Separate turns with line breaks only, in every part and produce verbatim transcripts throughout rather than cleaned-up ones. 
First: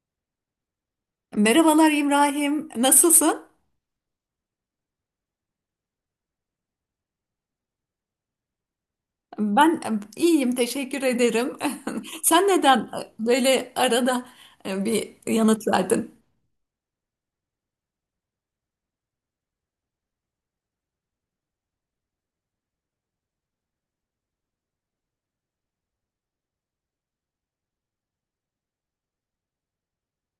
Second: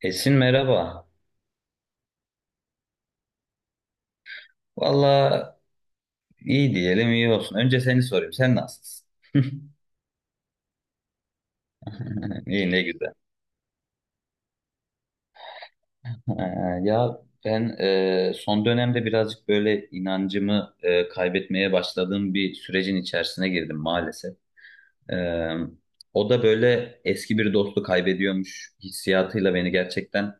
Esin merhaba.
Merhabalar İbrahim, nasılsın?
Valla iyi diyelim iyi olsun. Önce seni sorayım. Sen nasılsın?
Ben e, iyiyim, teşekkür ederim. Sen
İyi
neden
ne
e,
güzel.
böyle arada e, bir yanıt verdin?
Ee, ya ben e, son dönemde birazcık böyle inancımı e, kaybetmeye başladığım bir sürecin içerisine girdim maalesef. Ee, O da böyle eski bir dostu kaybediyormuş hissiyatıyla beni gerçekten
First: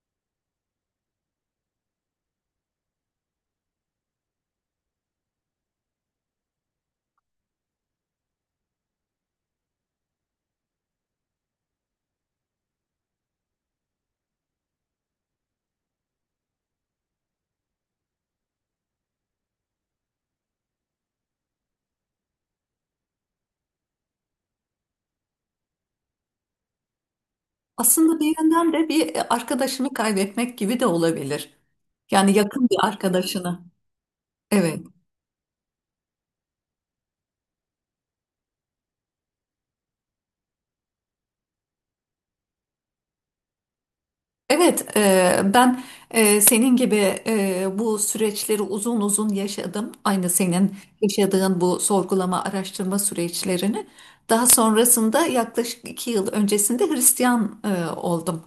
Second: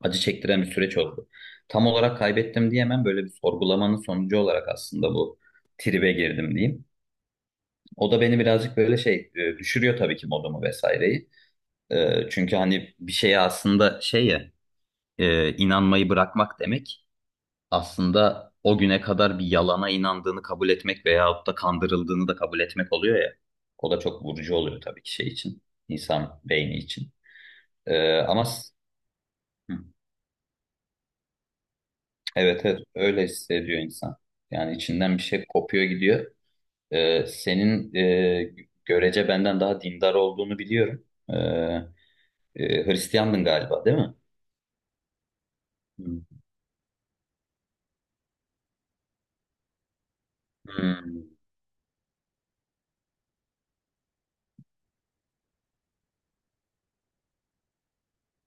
acı çektiren bir süreç oldu. Tam olarak kaybettim diyemem, böyle bir sorgulamanın sonucu olarak aslında bu tribe girdim diyeyim. O da beni birazcık böyle şey e, düşürüyor tabii ki, modumu vesaireyi. E, çünkü hani bir şeye aslında şey ya e, inanmayı bırakmak demek aslında o güne kadar bir yalana inandığını kabul etmek veyahut da kandırıldığını da kabul etmek oluyor ya. O da çok vurucu oluyor tabii ki şey için, insan beyni için. E,
Aslında bir
ama s-
yönden de bir e,
hı,
arkadaşını kaybetmek gibi de olabilir. Yani
evet,
yakın bir
evet, öyle
arkadaşını.
hissediyor insan. Yani
Evet,
içinden bir şey kopuyor gidiyor. E, senin e, görece benden daha dindar olduğunu biliyorum. E, Ee, Hristiyandın galiba, değil mi?
evet. e, Ben
Hmm.
e, senin gibi e, bu süreçleri uzun uzun yaşadım. Aynı senin
Hmm.
yaşadığın bu sorgulama, araştırma süreçlerini. Daha sonrasında yaklaşık iki yıl öncesinde Hristiyan e, oldum.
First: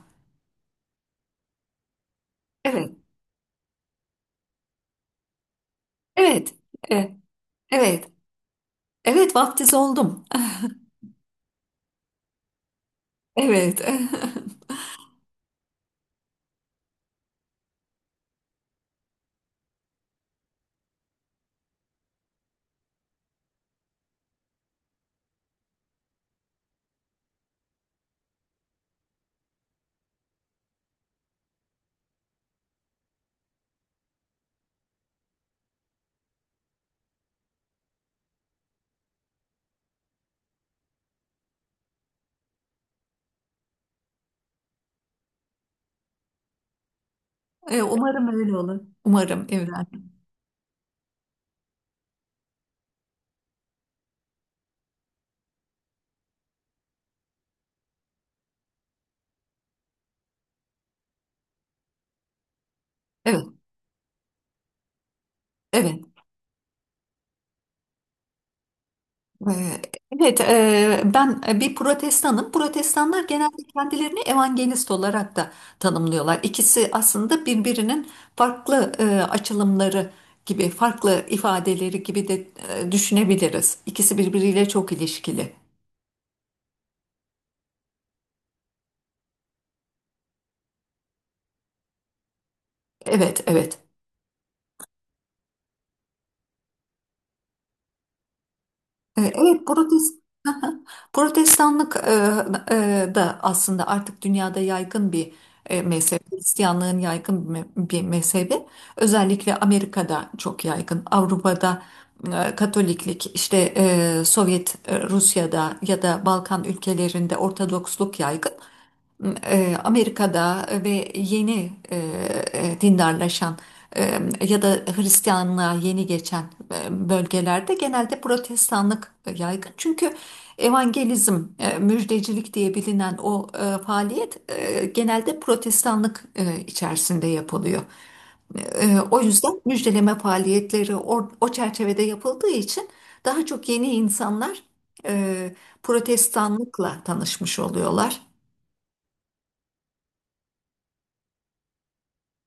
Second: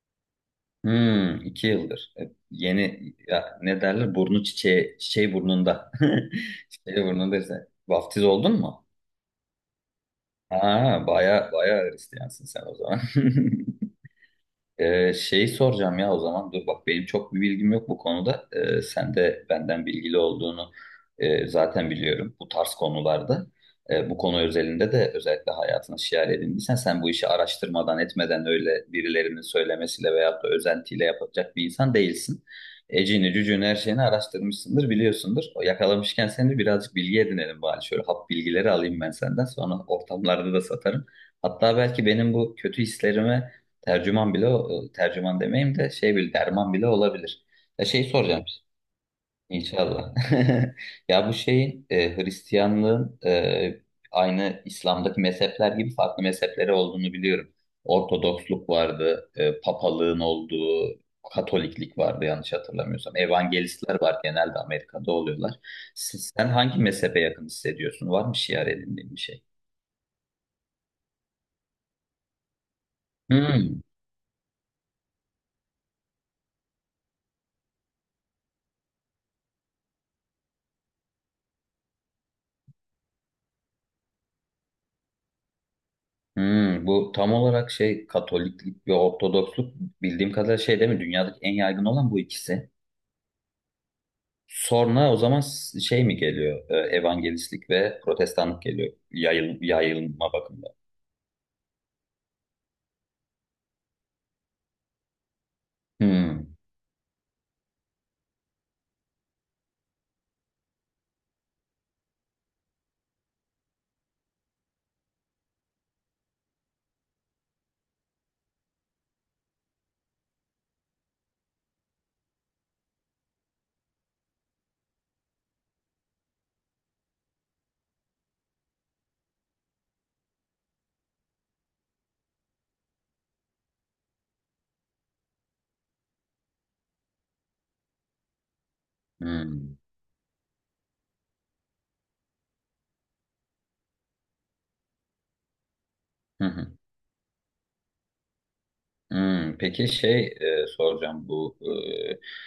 Hmm, iki yıldır. E,
Evet,
Yeni, ya ne derler? Burnu çiçeği, çiçeği burnunda.
evet,
Çiçeği
e,
burnunda ise.
evet,
Vaftiz oldun mu?
evet vaftiz oldum.
Ha, baya baya Hristiyansın sen o zaman.
Evet,
Ee, şey soracağım ya o zaman, dur bak, benim çok bir bilgim yok bu konuda. Ee, sen de benden bilgili olduğunu e, zaten biliyorum bu tarz konularda. Ee, bu konu özelinde de özellikle hayatına şiar edindiysen sen, bu işi araştırmadan etmeden öyle birilerinin söylemesiyle veyahut da özentiyle yapacak bir insan değilsin. Ecini cücüğünü her şeyini araştırmışsındır, biliyorsundur. O yakalamışken seni birazcık bilgi edinelim bari, şöyle hap bilgileri alayım ben, senden sonra ortamlarda da satarım. Hatta belki benim bu kötü hislerime tercüman bile, o- e, tercüman demeyeyim de şey bile, derman bile olabilir.
E,
Ya şey
umarım
soracağım,
öyle olur. Umarım evladım.
inşallah. Ya bu şeyin e, Hristiyanlığın e, aynı İslam'daki mezhepler gibi farklı mezhepleri olduğunu biliyorum. Ortodoksluk vardı, e, papalığın olduğu, Katoliklik vardı yanlış hatırlamıyorsam.
Evet,
Evangelistler var, genelde Amerika'da oluyorlar.
evet.
Siz- sen hangi mezhebe yakın hissediyorsun? Var mı şiar edindiğin bir şey?
E, Evet, e, ben e, bir protestanım. Protestanlar genelde
Hmm.
kendilerini evangelist olarak da tanımlıyorlar. İkisi aslında birbirinin farklı e, açılımları gibi, farklı ifadeleri gibi de e, düşünebiliriz. İkisi birbiriyle çok ilişkili.
Hmm, bu tam olarak şey Katoliklik ve Ortodoksluk, bildiğim kadarıyla şey değil mi? Dünyadaki en yaygın olan bu ikisi.
Evet, evet.
Sonra o zaman s- şey mi geliyor? Ee, Evangelistlik ve Protestanlık geliyor.
E,
Yayıl,
Evet, protest
yayılma bakımından.
Protestanlık e, e, da aslında artık dünyada yaygın bir e, mezhep.
Hmm,
Hristiyanlığın yaygın bir me- bir mezhebi. Özellikle Amerika'da çok yaygın. Avrupa'da e, Katoliklik, işte e, Sovyet e, Rusya'da ya da Balkan ülkelerinde Ortodoksluk yaygın e, Amerika'da ve yeni e, e, dindarlaşan e, ya da Hristiyanlığa yeni geçen e, bölgelerde genelde protestanlık yaygın. Çünkü evangelizm, e, müjdecilik diye bilinen o e, faaliyet e, genelde protestanlık e, içerisinde yapılıyor. E, O yüzden
hmm,
müjdeleme faaliyetleri o, o çerçevede yapıldığı için daha çok yeni insanlar e,
hı hı,
protestanlıkla tanışmış oluyorlar.
hmm. Peki şey e, soracağım, bu e,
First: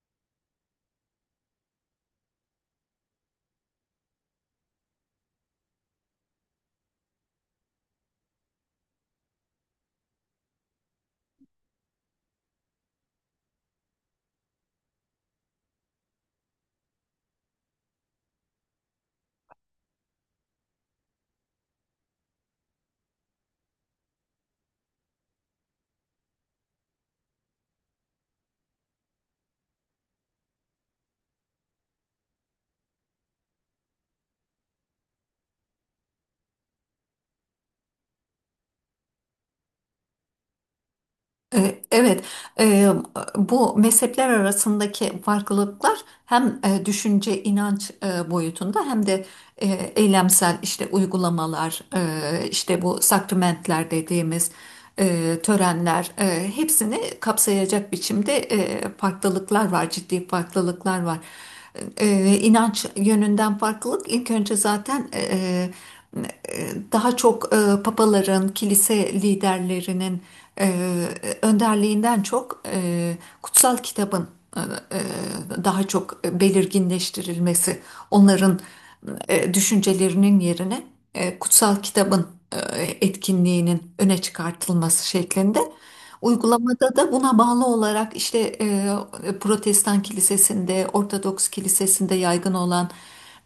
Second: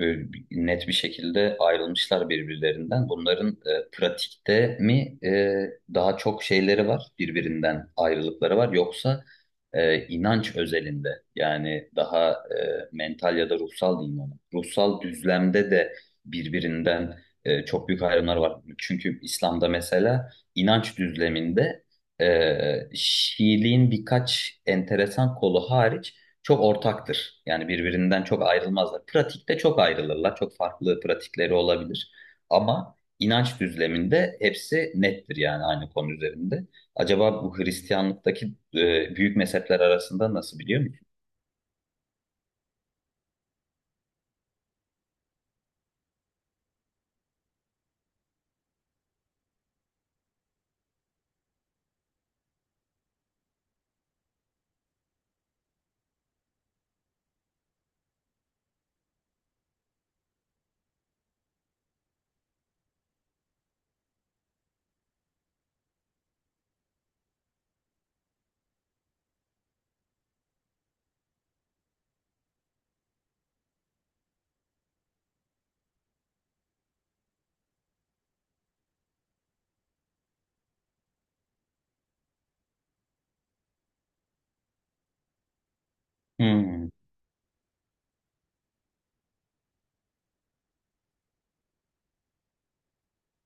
böyle bir- net bir şekilde ayrılmışlar birbirlerinden. Bunların e, pratikte mi e, daha çok şeyleri var, birbirinden ayrılıkları var, yoksa e, inanç özelinde, yani daha e, mental ya da ruhsal diyeyim ona. Ruhsal düzlemde de birbirinden e, çok büyük ayrımlar var. Çünkü İslam'da mesela inanç düzleminde e, Şiiliğin birkaç enteresan kolu hariç çok ortaktır. Yani birbirinden çok ayrılmazlar. Pratikte çok ayrılırlar. Çok farklı pratikleri olabilir. Ama inanç düzleminde hepsi nettir yani, aynı konu üzerinde. Acaba bu Hristiyanlıktaki e, büyük mezhepler arasında nasıl, biliyor musun?
E, Evet, e, bu mezhepler arasındaki farklılıklar hem e, düşünce, inanç e, boyutunda hem de e, eylemsel işte uygulamalar, e, işte bu sakramentler dediğimiz e, törenler e, hepsini kapsayacak biçimde e, farklılıklar var, ciddi farklılıklar var. Ee, e, inanç yönünden farklılık ilk önce zaten e, e, daha çok e, papaların, kilise liderlerinin e, önderliğinden çok e, kutsal kitabın e, e, daha çok belirginleştirilmesi, onların e, düşüncelerinin yerine e, kutsal kitabın e, etkinliğinin öne çıkartılması şeklinde.
Hmm,
Uygulamada da buna bağlı olarak işte e, Protestan kilisesinde, Ortodoks kilisesinde yaygın olan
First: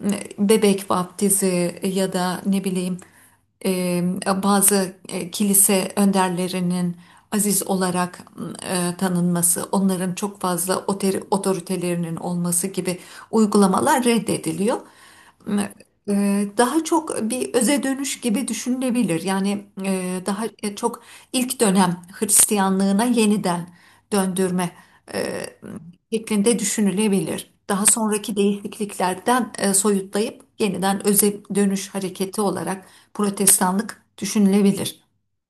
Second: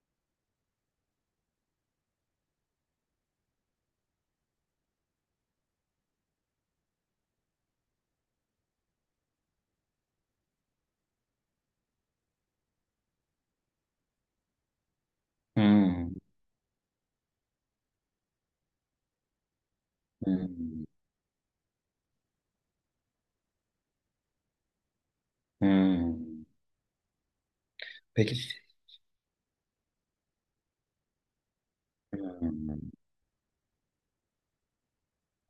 e, bebek vaftizi ya da ne bileyim e, bazı e, kilise önderlerinin aziz olarak e, tanınması, onların çok fazla otori- otoritelerinin olması gibi uygulamalar reddediliyor.
hmm,
Eee, Daha çok bir öze dönüş gibi düşünülebilir. Yani eee, daha
hmm,
çok ilk dönem Hristiyanlığına yeniden döndürme eee,
hmm.
şeklinde düşünülebilir. Daha sonraki
Peki.
değişikliklerden eee, soyutlayıp yeniden öze dönüş hareketi olarak
Hmm.
Protestanlık düşünülebilir.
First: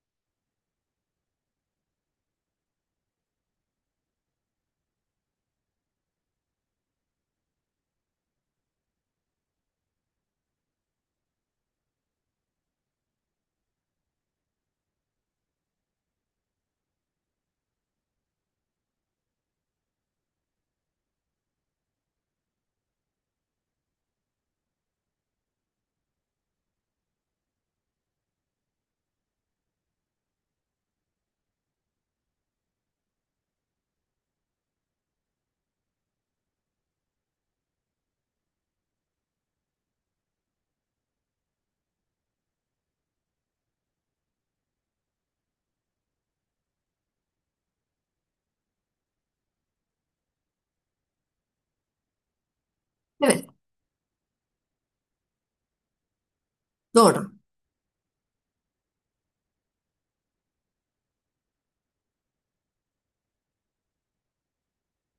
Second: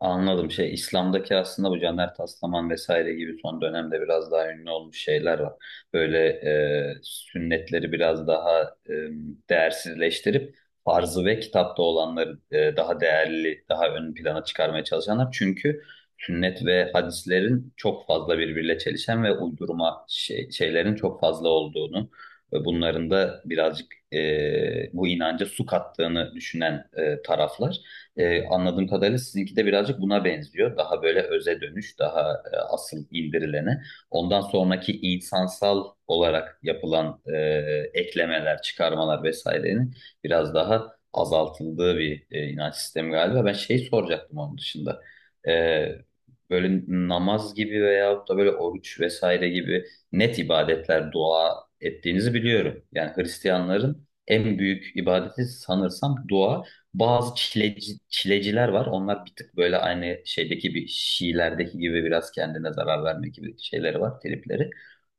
Anladım. Şey, İslam'daki aslında bu Caner Taslaman vesaire gibi son dönemde biraz daha ünlü olmuş şeyler var. Böyle e, sünnetleri biraz daha e, değersizleştirip farzı ve kitapta olanları e, daha değerli, daha ön plana çıkarmaya çalışanlar. Çünkü sünnet ve hadislerin çok fazla birbiriyle çelişen ve uydurma şey- şeylerin çok fazla olduğunu ve bunların da birazcık e, bu inanca su kattığını düşünen e, taraflar. Ee, anladığım kadarıyla sizinki de birazcık buna benziyor. Daha böyle öze dönüş, daha e, asıl indirilene. Ondan sonraki insansal olarak yapılan e, eklemeler, çıkarmalar vesairenin biraz daha azaltıldığı bir e, inanç sistemi galiba. Ben şey soracaktım onun dışında. Ee, böyle namaz gibi veyahut da böyle oruç vesaire gibi net ibadetler, dua ettiğinizi biliyorum. Yani
Evet,
Hristiyanların en büyük ibadeti sanırsam dua.
doğru.
Bazı çileci, çileciler var. Onlar bir tık böyle aynı şeydeki bir Şiilerdeki gibi biraz kendine zarar verme gibi şeyleri var, tripleri.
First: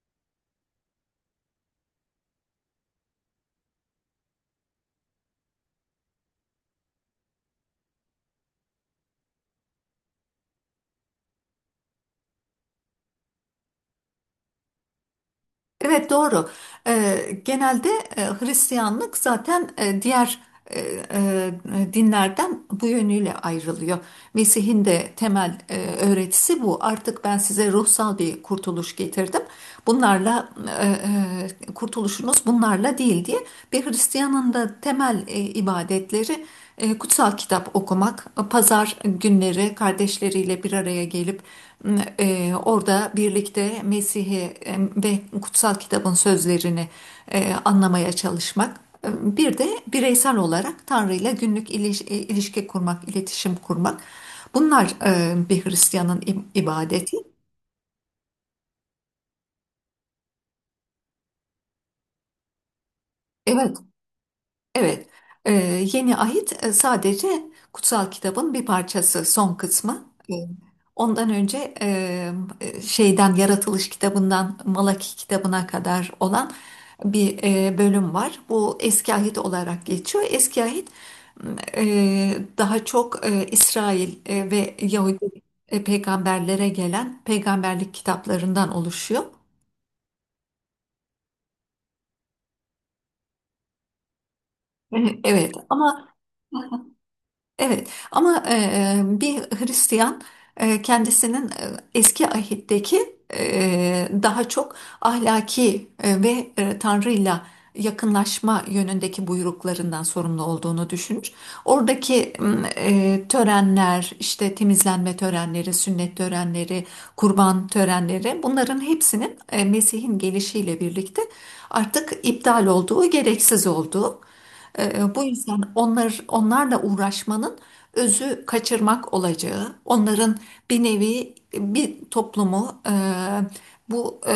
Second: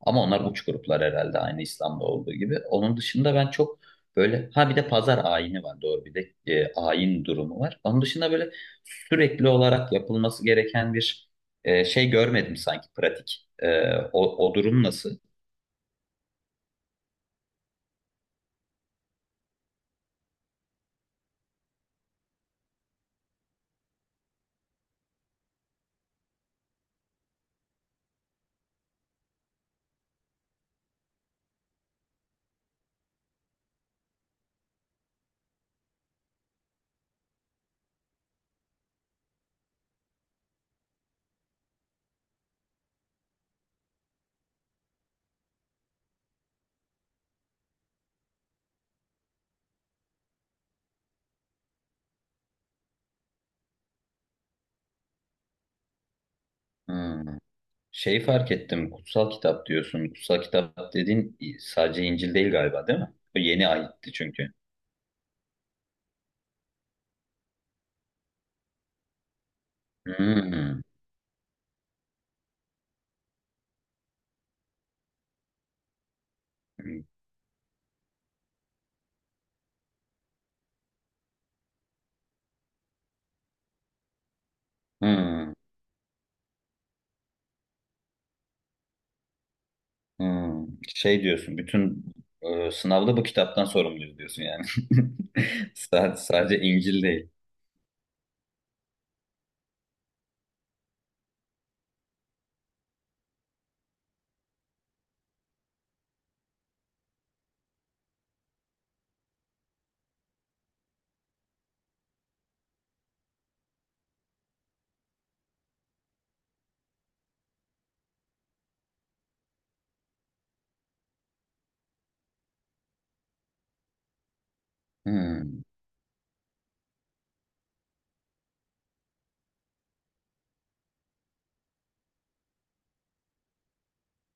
Ama onlar uç gruplar herhalde, aynı İslam'da olduğu gibi. Onun dışında ben çok böyle, ha bir de pazar ayini var doğru, bir de e, ayin durumu var. Onun dışında böyle sürekli olarak yapılması gereken bir e, şey görmedim sanki pratik. E, o, o durum nasıl?
Evet doğru. Eee, genelde e, Hristiyanlık zaten e, diğer e, e, dinlerden bu yönüyle ayrılıyor. Mesih'in de temel e, öğretisi bu. Artık ben size ruhsal bir kurtuluş getirdim. Bunlarla e, e, kurtuluşunuz bunlarla değil diye bir Hristiyanın da temel e, ibadetleri e, Kutsal kitap okumak, pazar günleri kardeşleriyle bir araya gelip e, orada birlikte Mesih'i e, ve kutsal kitabın sözlerini e, anlamaya çalışmak. E, Bir de bireysel olarak Tanrı'yla günlük iliş- e, ilişki kurmak, iletişim kurmak. Bunlar e, bir Hristiyanın ibadeti.
Hmm. Şey fark ettim, kutsal kitap diyorsun. Kutsal kitap dediğin sadece İncil değil galiba, değil mi? O yeni
Evet.
ahitti çünkü.
Evet, e, yeni ahit e, sadece kutsal kitabın bir parçası, son kısmı. E,
Hmm,
Ondan önce e, e, şeyden Yaratılış kitabından Malaki kitabına kadar olan
hmm,
bir e, bölüm var. Bu Eski Ahit olarak geçiyor. Eski Ahit e, daha çok e, İsrail e, ve Yahudi e, peygamberlere gelen peygamberlik kitaplarından oluşuyor.
hmm. Şey diyorsun, bütün e, sınavda bu kitaptan sorumluyuz diyorsun yani.
Evet, ama
Sa- Sadece İncil değil.
Evet ama e, e, bir Hristiyan e, kendisinin e, eski ahitteki e, daha çok ahlaki e, ve e, Tanrı'yla yakınlaşma yönündeki buyruklarından sorumlu olduğunu düşünür. Oradaki m, e, törenler, işte temizlenme törenleri, sünnet törenleri, kurban törenleri bunların hepsinin e, Mesih'in gelişiyle birlikte artık iptal olduğu, gereksiz olduğu. Ee, bu yüzden
Hmm,
onlar onlarla uğraşmanın özü kaçırmak olacağı, onların bir nevi bir toplumu e, bu e,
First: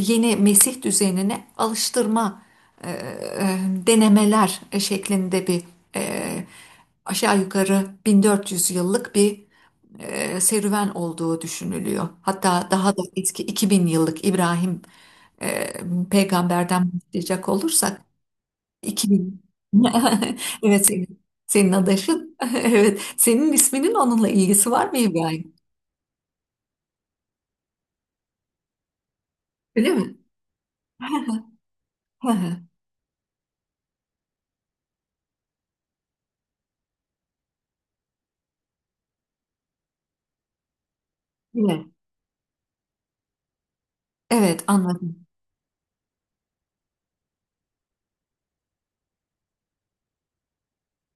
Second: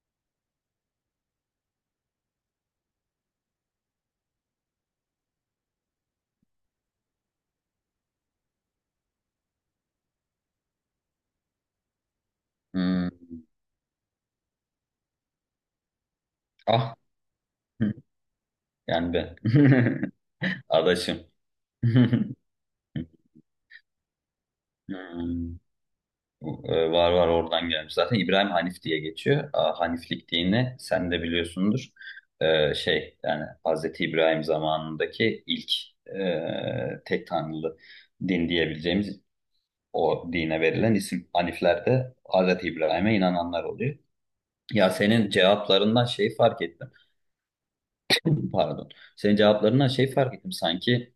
yeni Mesih düzenine alıştırma e, e, denemeler şeklinde bir e, aşağı yukarı bin dört yüz yıllık bir e, serüven olduğu düşünülüyor. Hatta daha da
hmm.
eski iki bin yıllık İbrahim e, peygamberden
Ah,
başlayacak olursak
yani ben.
iki bin. Evet
Adaşım.
senin, senin adaşın. Evet. Senin isminin onunla ilgisi var mı İbrahim?
Hmm. Ee, Var var, oradan gelmiş. Zaten İbrahim Hanif diye geçiyor. Aa,
Öyle mi?
Haniflik dini sen de biliyorsundur. Ee, şey yani Hazreti İbrahim zamanındaki ilk e, tek tanrılı din diyebileceğimiz o dine verilen isim, Hanifler
Evet.
de Hazreti İbrahim'e inananlar oluyor.
Evet
Ya
anladım.
senin cevaplarından şey fark ettim. Pardon. Senin cevaplarından şey fark ettim, sanki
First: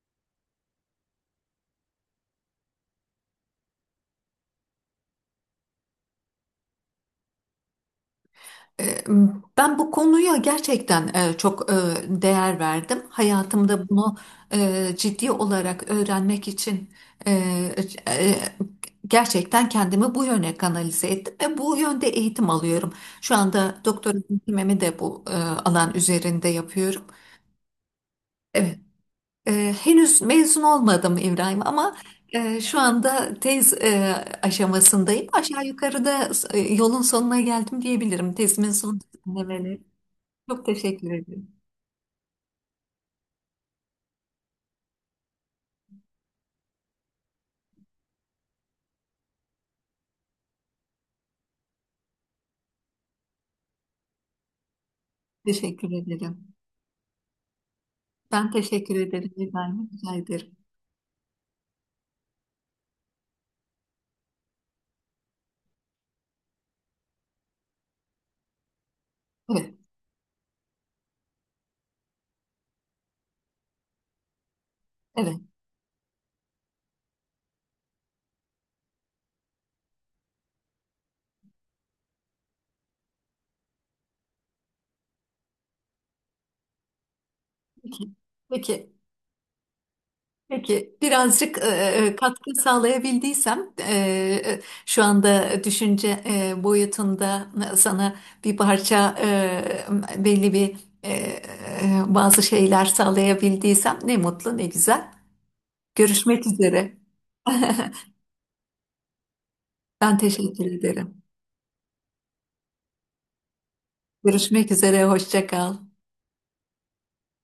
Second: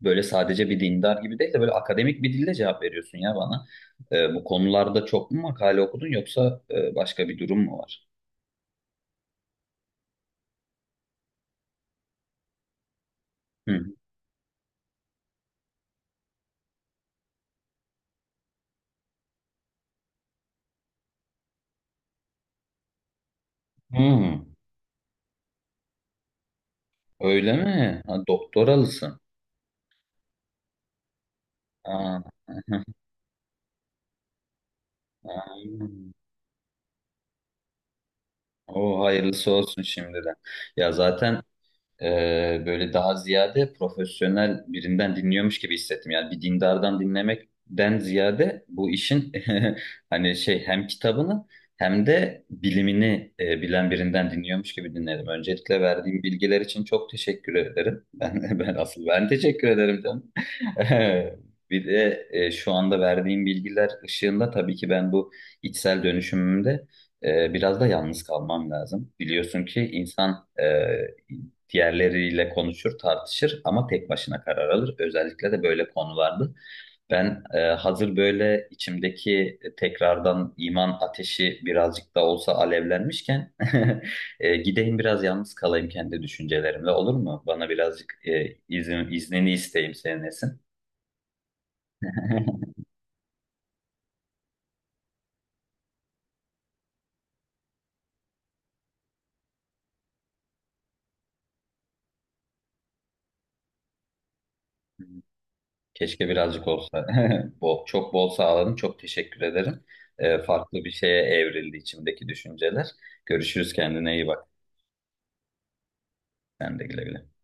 böyle sadece bir dindar gibi değil de böyle akademik bir dilde cevap veriyorsun ya bana. Ee, bu konularda çok mu makale okudun yoksa e, başka bir durum mu var?
Ee, Ben bu konuya gerçekten e, çok e, değer verdim.
Hı.
Hayatımda bunu e, ciddi olarak öğrenmek için e, e, gerçekten kendimi bu yöne kanalize ettim ve bu yönde eğitim alıyorum. Şu anda doktora
Hmm,
eğitimimi de bu e, alan üzerinde yapıyorum.
öyle mi? Ha,
Evet.
doktoralısın.
Ee, henüz mezun olmadım İbrahim ama
Aa,
e, şu anda tez e, aşamasındayım.
Aa.
Aşağı yukarıda e, yolun sonuna geldim diyebilirim. Tezimin son
O hayırlısı
düzenlemeleri.
olsun şimdiden.
Çok
Ya
teşekkür
zaten
ederim.
Ee, böyle daha ziyade profesyonel birinden dinliyormuş gibi hissettim. Yani bir dindardan dinlemekten ziyade bu işin hani şey, hem kitabını hem de bilimini e, bilen birinden dinliyormuş gibi dinledim. Öncelikle
Teşekkür
verdiğim
ederim.
bilgiler için çok teşekkür ederim.
Ben
Ben, ben
teşekkür
asıl ben
ederim
teşekkür
İbrahim.
ederim
Rica
canım.
ederim.
Bir de e, şu anda verdiğim bilgiler ışığında tabii ki ben bu içsel dönüşümümde e, biraz da yalnız kalmam lazım. Biliyorsun
Evet,
ki insan e, diğerleriyle konuşur, tartışır ama tek başına karar alır.
evet.
Özellikle de böyle konularda. Ben e, hazır böyle içimdeki tekrardan iman ateşi birazcık da olsa alevlenmişken, e, gideyim biraz yalnız kalayım kendi düşüncelerimle, olur mu? Bana
Peki,
birazcık e,
peki.
izin, iznini isteyeyim senin, Esin.
Peki, birazcık e, e, katkı sağlayabildiysem e, e, şu anda düşünce e, boyutunda e, sana bir parça e, belli bir e, e, bazı şeyler sağlayabildiysem ne mutlu ne güzel.
Keşke
Görüşmek
birazcık
üzere.
olsa. Bol, çok bol sağladın. Çok teşekkür ederim.
Ben
E,
teşekkür
farklı bir
ederim.
şeye evrildi içimdeki düşünceler. Görüşürüz, kendine iyi bak.
Görüşmek üzere, hoşça kal.
Sen de güle güle.